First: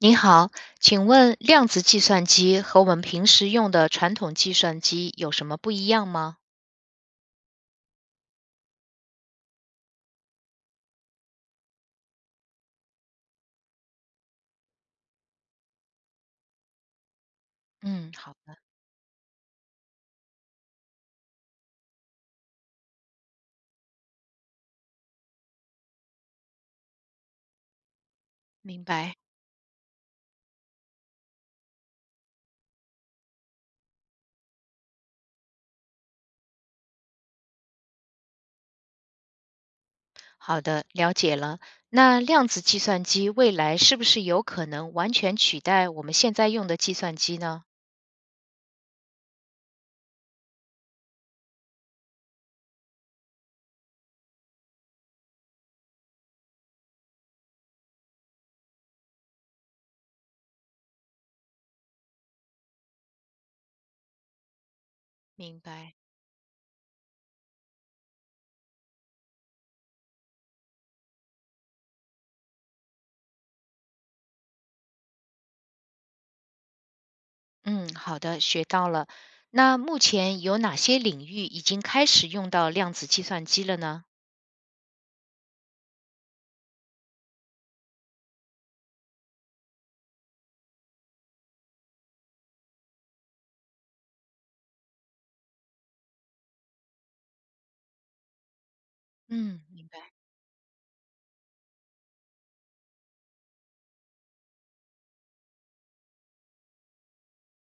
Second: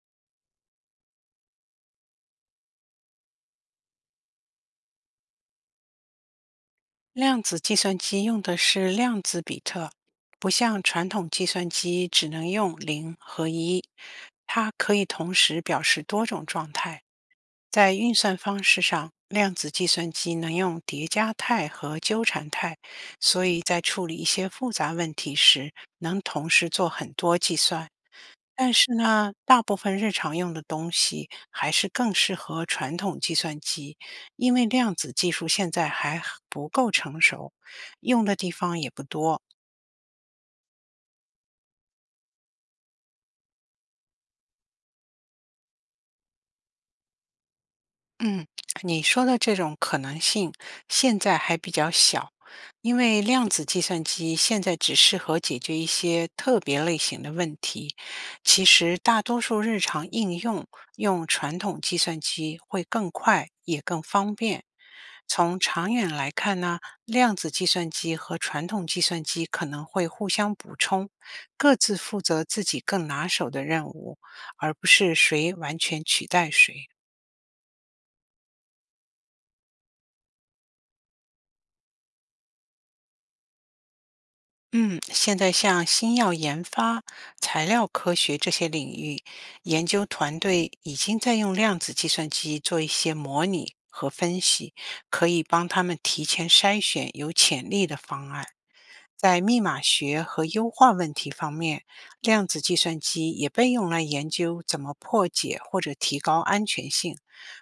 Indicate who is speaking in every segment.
Speaker 1: 您好，请问量子计算机和我们平时用的传统计算机有什么不一样吗？
Speaker 2: 量子计算机用的是量子比特，不像传统计算机只能用零和一，它可以同时表示多种状态。在
Speaker 1: 嗯，
Speaker 2: 运
Speaker 1: 好，
Speaker 2: 算方式上，量子计算机能用叠加态和纠缠态，所以在处理一些复杂问题时，能同时做很多计算。但
Speaker 1: 明
Speaker 2: 是
Speaker 1: 白，
Speaker 2: 呢，大部分日常用的东西还是更适合传统计算机，因为量子技术现在还很不够成熟，用的地方也不多。
Speaker 1: 好的，了解了。那量子计算机未来是不是有可能完全取代我们现在用的计算机呢？
Speaker 2: 嗯，你说的这种可能性现在还比较小，因为量子计算机现在只适合解决一些特别类型的问题。其实，大多数日常应用用传统计算机会更快，也更方便。
Speaker 1: 明
Speaker 2: 从长
Speaker 1: 白，
Speaker 2: 远来看呢，量子计算机和传统计算机可能会互相补充，各自负责自己更拿手的任务，而不是谁完全取代谁。
Speaker 1: 嗯，好的，学到了。那目前有哪些领域已经开始用到量子计算机了呢？
Speaker 2: 嗯，现在像新药研发、材料科学这些领域，研究团队已经在用量子计算机做一些模拟和分析，可以帮他们提前筛选有潜力的方案。在密
Speaker 1: 嗯，
Speaker 2: 码
Speaker 1: 明白。
Speaker 2: 学和优化问题方面，量子计算机也被用来研究怎么破解或者提高安全性。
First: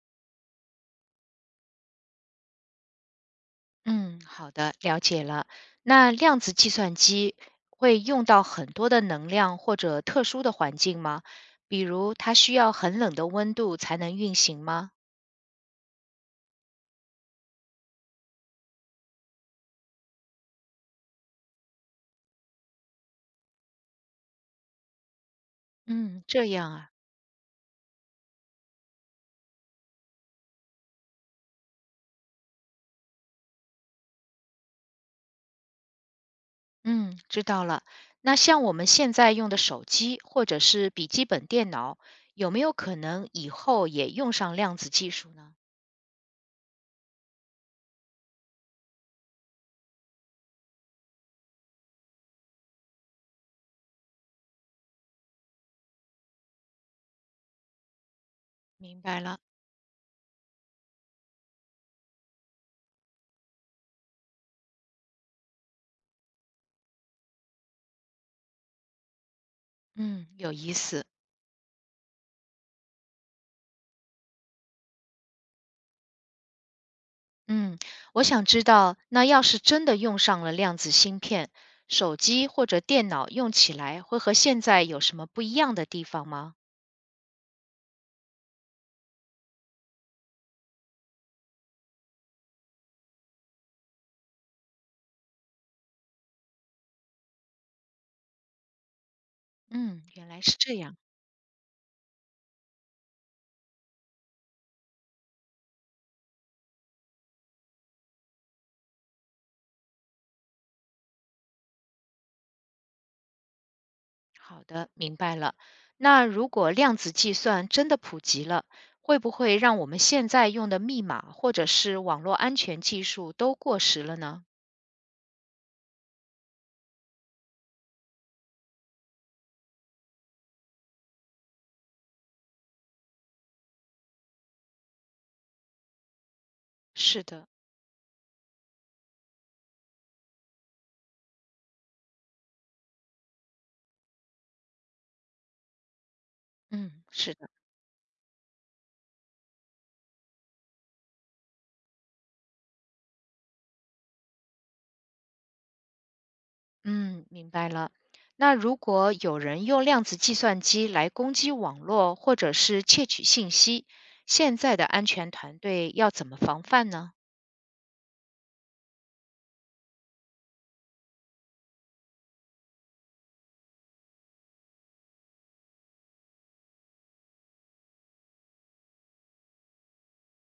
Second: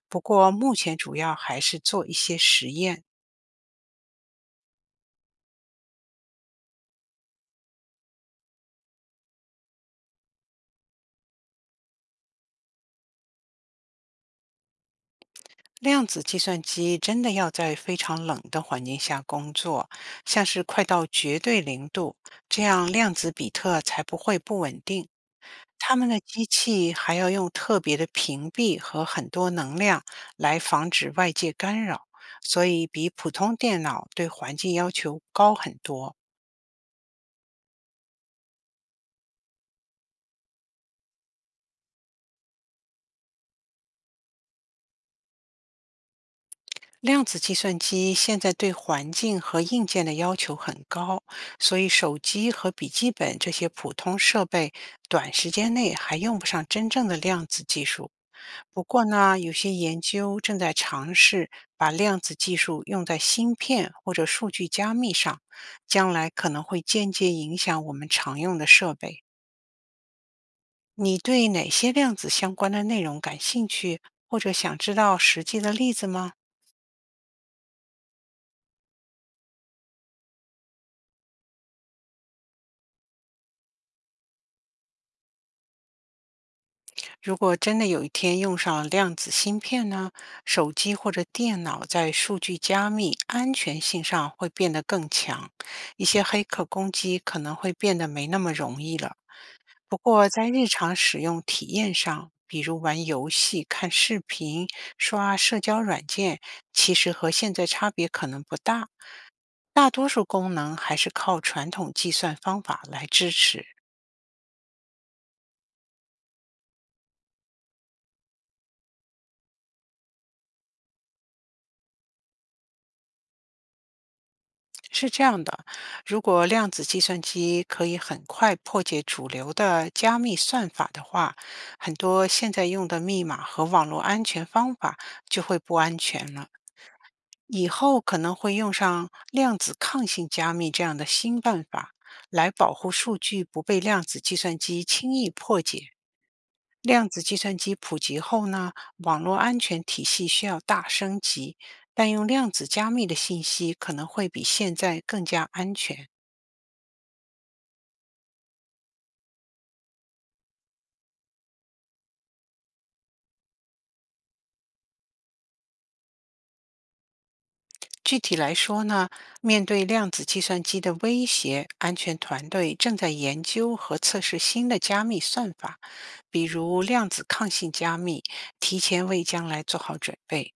Speaker 2: 不过，目前主要还是做一些实验。
Speaker 1: 嗯，好的，了解了。那量子计算机会用到很多的能量或者特殊的环境吗？比如它需要很冷的温度才能运行吗？
Speaker 2: 量子计算机真的要在非常冷的环境下工作，像是快到绝对零度，这样量子比特才不会不稳定。他们的
Speaker 1: 嗯，
Speaker 2: 机
Speaker 1: 这样啊。
Speaker 2: 器还要用特别的屏蔽和很多能量来防止外界干扰，所以比普通电脑对环境要求高很多。
Speaker 1: 嗯，知道了。那像我们现在用的手机或者是笔记本电脑，有没有可能以后也用上量子技术呢？
Speaker 2: 量子计算机现在对环境和硬件的要求很高，所以手机和笔记本这些普通设备短时间内还用不上真正的量子技术。不
Speaker 1: 明
Speaker 2: 过
Speaker 1: 白
Speaker 2: 呢，
Speaker 1: 了。
Speaker 2: 有些研究正在尝试把量子技术用在芯片或者数据加密上，将来可能会间接影响我们常用的设备。
Speaker 1: 嗯，有意思。
Speaker 2: 你对哪些量子相关的内容感兴趣，或者想知道实际的例子吗？
Speaker 1: 嗯，我想知道，那要是真的用上了量子芯片，手机或者电脑用起来会和现在有什么不一样的地方吗？
Speaker 2: 如果真的有一天用上量子芯片呢，手机或者电脑在数据加密、安全性上会变得更强，一些黑客攻击可能会变得没那么容易了。不
Speaker 1: 嗯，原
Speaker 2: 过
Speaker 1: 来
Speaker 2: 在
Speaker 1: 是
Speaker 2: 日
Speaker 1: 这
Speaker 2: 常
Speaker 1: 样。
Speaker 2: 使用体验上，比如玩游戏、看视频、刷社交软件，其实和现在差别可能不大。大多数功能还是靠传统计算方法来支持。
Speaker 1: 好的，明白了。那如果量子计算真的普及了，会不会让我们现在用的密码或者是网络安全技术都过时了呢？
Speaker 2: 是这样的，如果量子计算机可以很快破解主流的加密算法的话，很多现在用的密码和网络安全方法就会不安全了。
Speaker 1: 是的，
Speaker 2: 以后可能会用上量子抗性加密这样的新办法，来保护数据不被量子计算机轻易破解。
Speaker 1: 嗯，
Speaker 2: 量子
Speaker 1: 是
Speaker 2: 计
Speaker 1: 的。
Speaker 2: 算机普及后呢，网络安全体系需要大升级，但用量子加密的信息可能会比现在更加安全。
Speaker 1: 嗯，明白了。那如果有人用量子计算机来攻击网络或者是窃取信息，现在的安全团队要怎么防范呢？
Speaker 2: 具体来说呢，面对量子计算机的威胁，安全团队正在研究和测试新的加密算法，比如量子抗性加密，提前为将来做好准备。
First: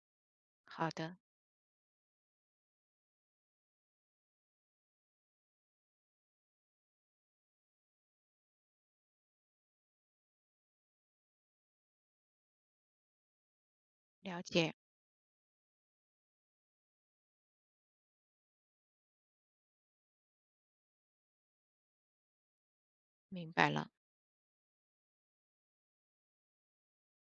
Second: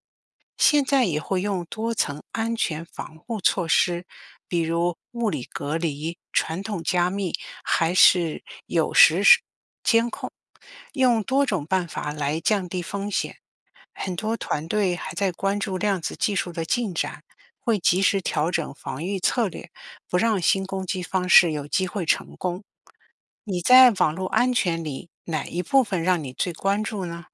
Speaker 2: 现
Speaker 1: 好
Speaker 2: 在
Speaker 1: 的，
Speaker 2: 也会用多层安全防护措施，比如物理隔离、传统加密，还是有时用多种办法来降低风险。很多
Speaker 1: 了
Speaker 2: 团
Speaker 1: 解，
Speaker 2: 队还在关注量子技术的进展，会及时调整防御策略，不让新攻击方式有机会成功。
Speaker 1: 明
Speaker 2: 你
Speaker 1: 白
Speaker 2: 在
Speaker 1: 了。
Speaker 2: 网络安全里哪一部分让你最关注呢？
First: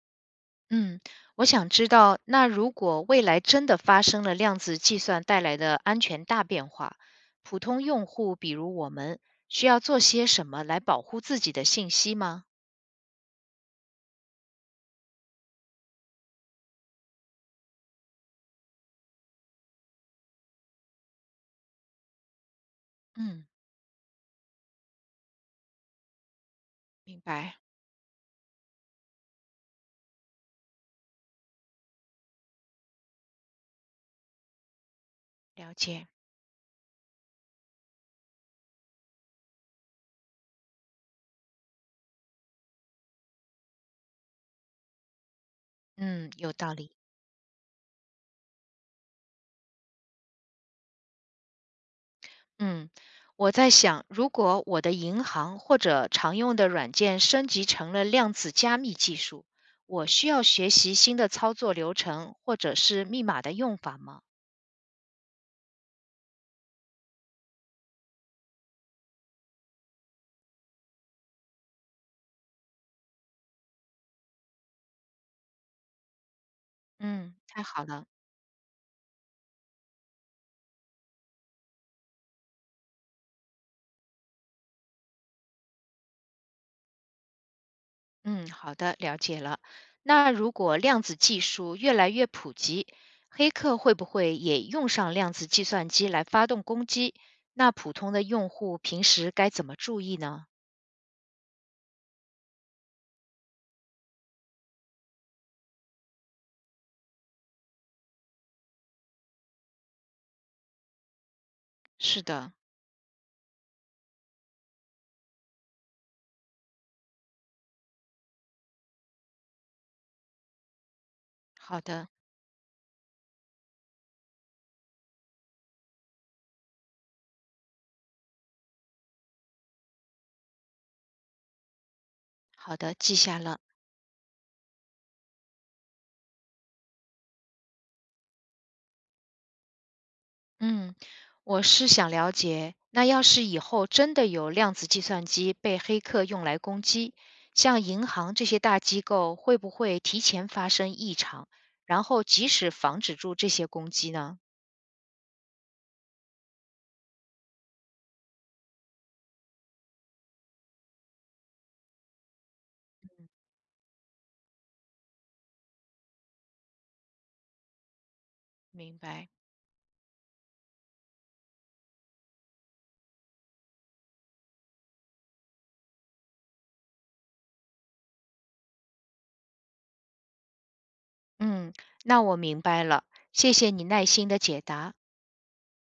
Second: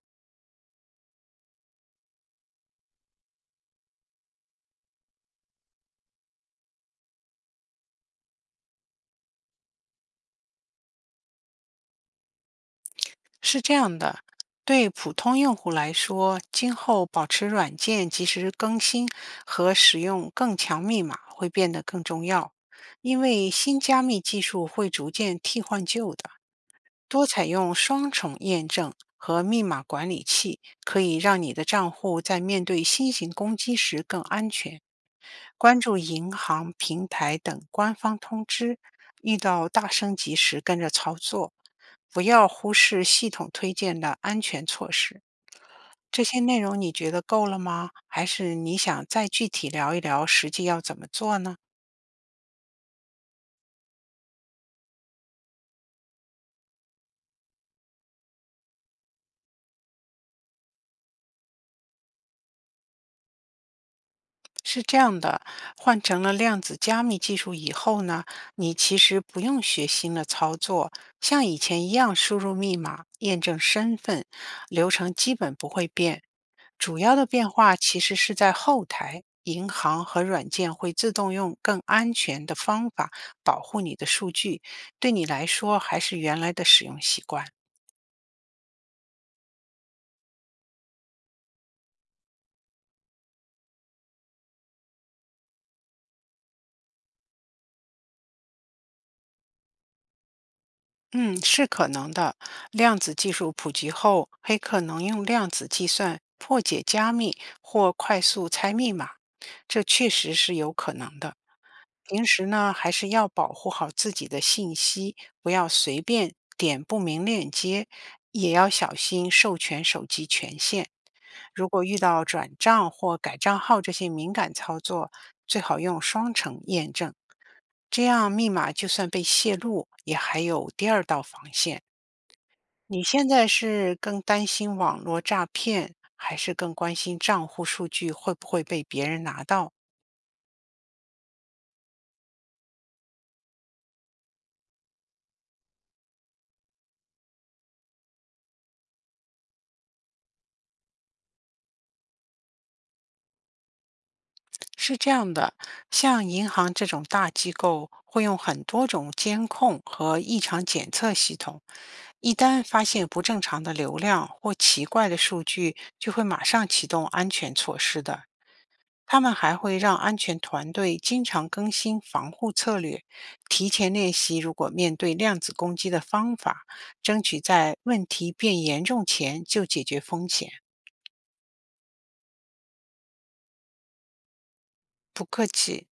Speaker 1: 嗯，我想知道，那如果未来真的发生了量子计算带来的安全大变化，普通用户，比如我们，需要做些什么来保护自己的信息吗？
Speaker 2: 是这样的，对普通用户来说，今后保持软件及时更新和使用更强密码会变得更重要，因
Speaker 1: 嗯，
Speaker 2: 为新加密技术会逐渐替换旧的。
Speaker 1: 明
Speaker 2: 多采
Speaker 1: 白，
Speaker 2: 用双重验证和密码管理器，可以让你的账户在面对新型攻击时更安全。
Speaker 1: 了
Speaker 2: 关注
Speaker 1: 解。
Speaker 2: 银行、平台等官方通知，遇到大升级时跟着操作，不要忽视系统推荐的安全措施。这
Speaker 1: 嗯，
Speaker 2: 些
Speaker 1: 有
Speaker 2: 内
Speaker 1: 道
Speaker 2: 容你
Speaker 1: 理。
Speaker 2: 觉得够了吗？还是你想再具体聊一聊实际要怎么做呢？
Speaker 1: 嗯，我在想，如果我的银行或者常用的软件升级成了量子加密技术，我需要学习新的操作流程或者是密码的用法吗？
Speaker 2: 是这样的，换成了量子加密技术以后呢，你其实不用学新的操作，像以前一样输入密码、验证身份，流程基本不会变。主要的
Speaker 1: 嗯，
Speaker 2: 变
Speaker 1: 太
Speaker 2: 化
Speaker 1: 好
Speaker 2: 其
Speaker 1: 了。
Speaker 2: 实是在后台，银行和软件会自动用更安全的方法保护你的数据，对你来说还是原来的使用习惯。
Speaker 1: 嗯，好的，了解了。那如果量子技术越来越普及，黑客会不会也用上量子计算机来发动攻击？那普通的用户平时该怎么注意呢？
Speaker 2: 嗯，是可能的。量子技术普及后，黑客能用量子计算破解加密或快速猜密码，这确实是有可能的。
Speaker 1: 是
Speaker 2: 平时
Speaker 1: 的，
Speaker 2: 呢，还是要保护好自己的信息，不要随便点不明链接，也要小心授权手机权限。如
Speaker 1: 好
Speaker 2: 果遇
Speaker 1: 的，
Speaker 2: 到转账或改账号这些敏感操作，最好用双程验证，这样密码就算被泄露，也还有第二道防线。
Speaker 1: 好的，
Speaker 2: 你
Speaker 1: 记
Speaker 2: 现
Speaker 1: 下
Speaker 2: 在
Speaker 1: 了。
Speaker 2: 是更担心网络诈骗，还是更关心账户数据会不会被别人拿到？
Speaker 1: 嗯，我是想了解，那要是以后真的有量子计算机被黑客用来攻击，像银行这些大机构会不会提前发生异常，然后及时防止住这些攻击呢？
Speaker 2: 是这样的，像银行这种大机构会用很多种监控和异常检测系统，一旦发现不正常的流量或奇怪的数据，就会马上启动安全措施的。
Speaker 1: 明
Speaker 2: 他
Speaker 1: 白。
Speaker 2: 们还会让安全团队经常更新防护策略，提前练习如果面对量子攻击的方法，争取在问题变严重前就解决风险。
Speaker 1: 嗯，那我明白了，谢谢你耐心的解答。
Speaker 2: 不客气。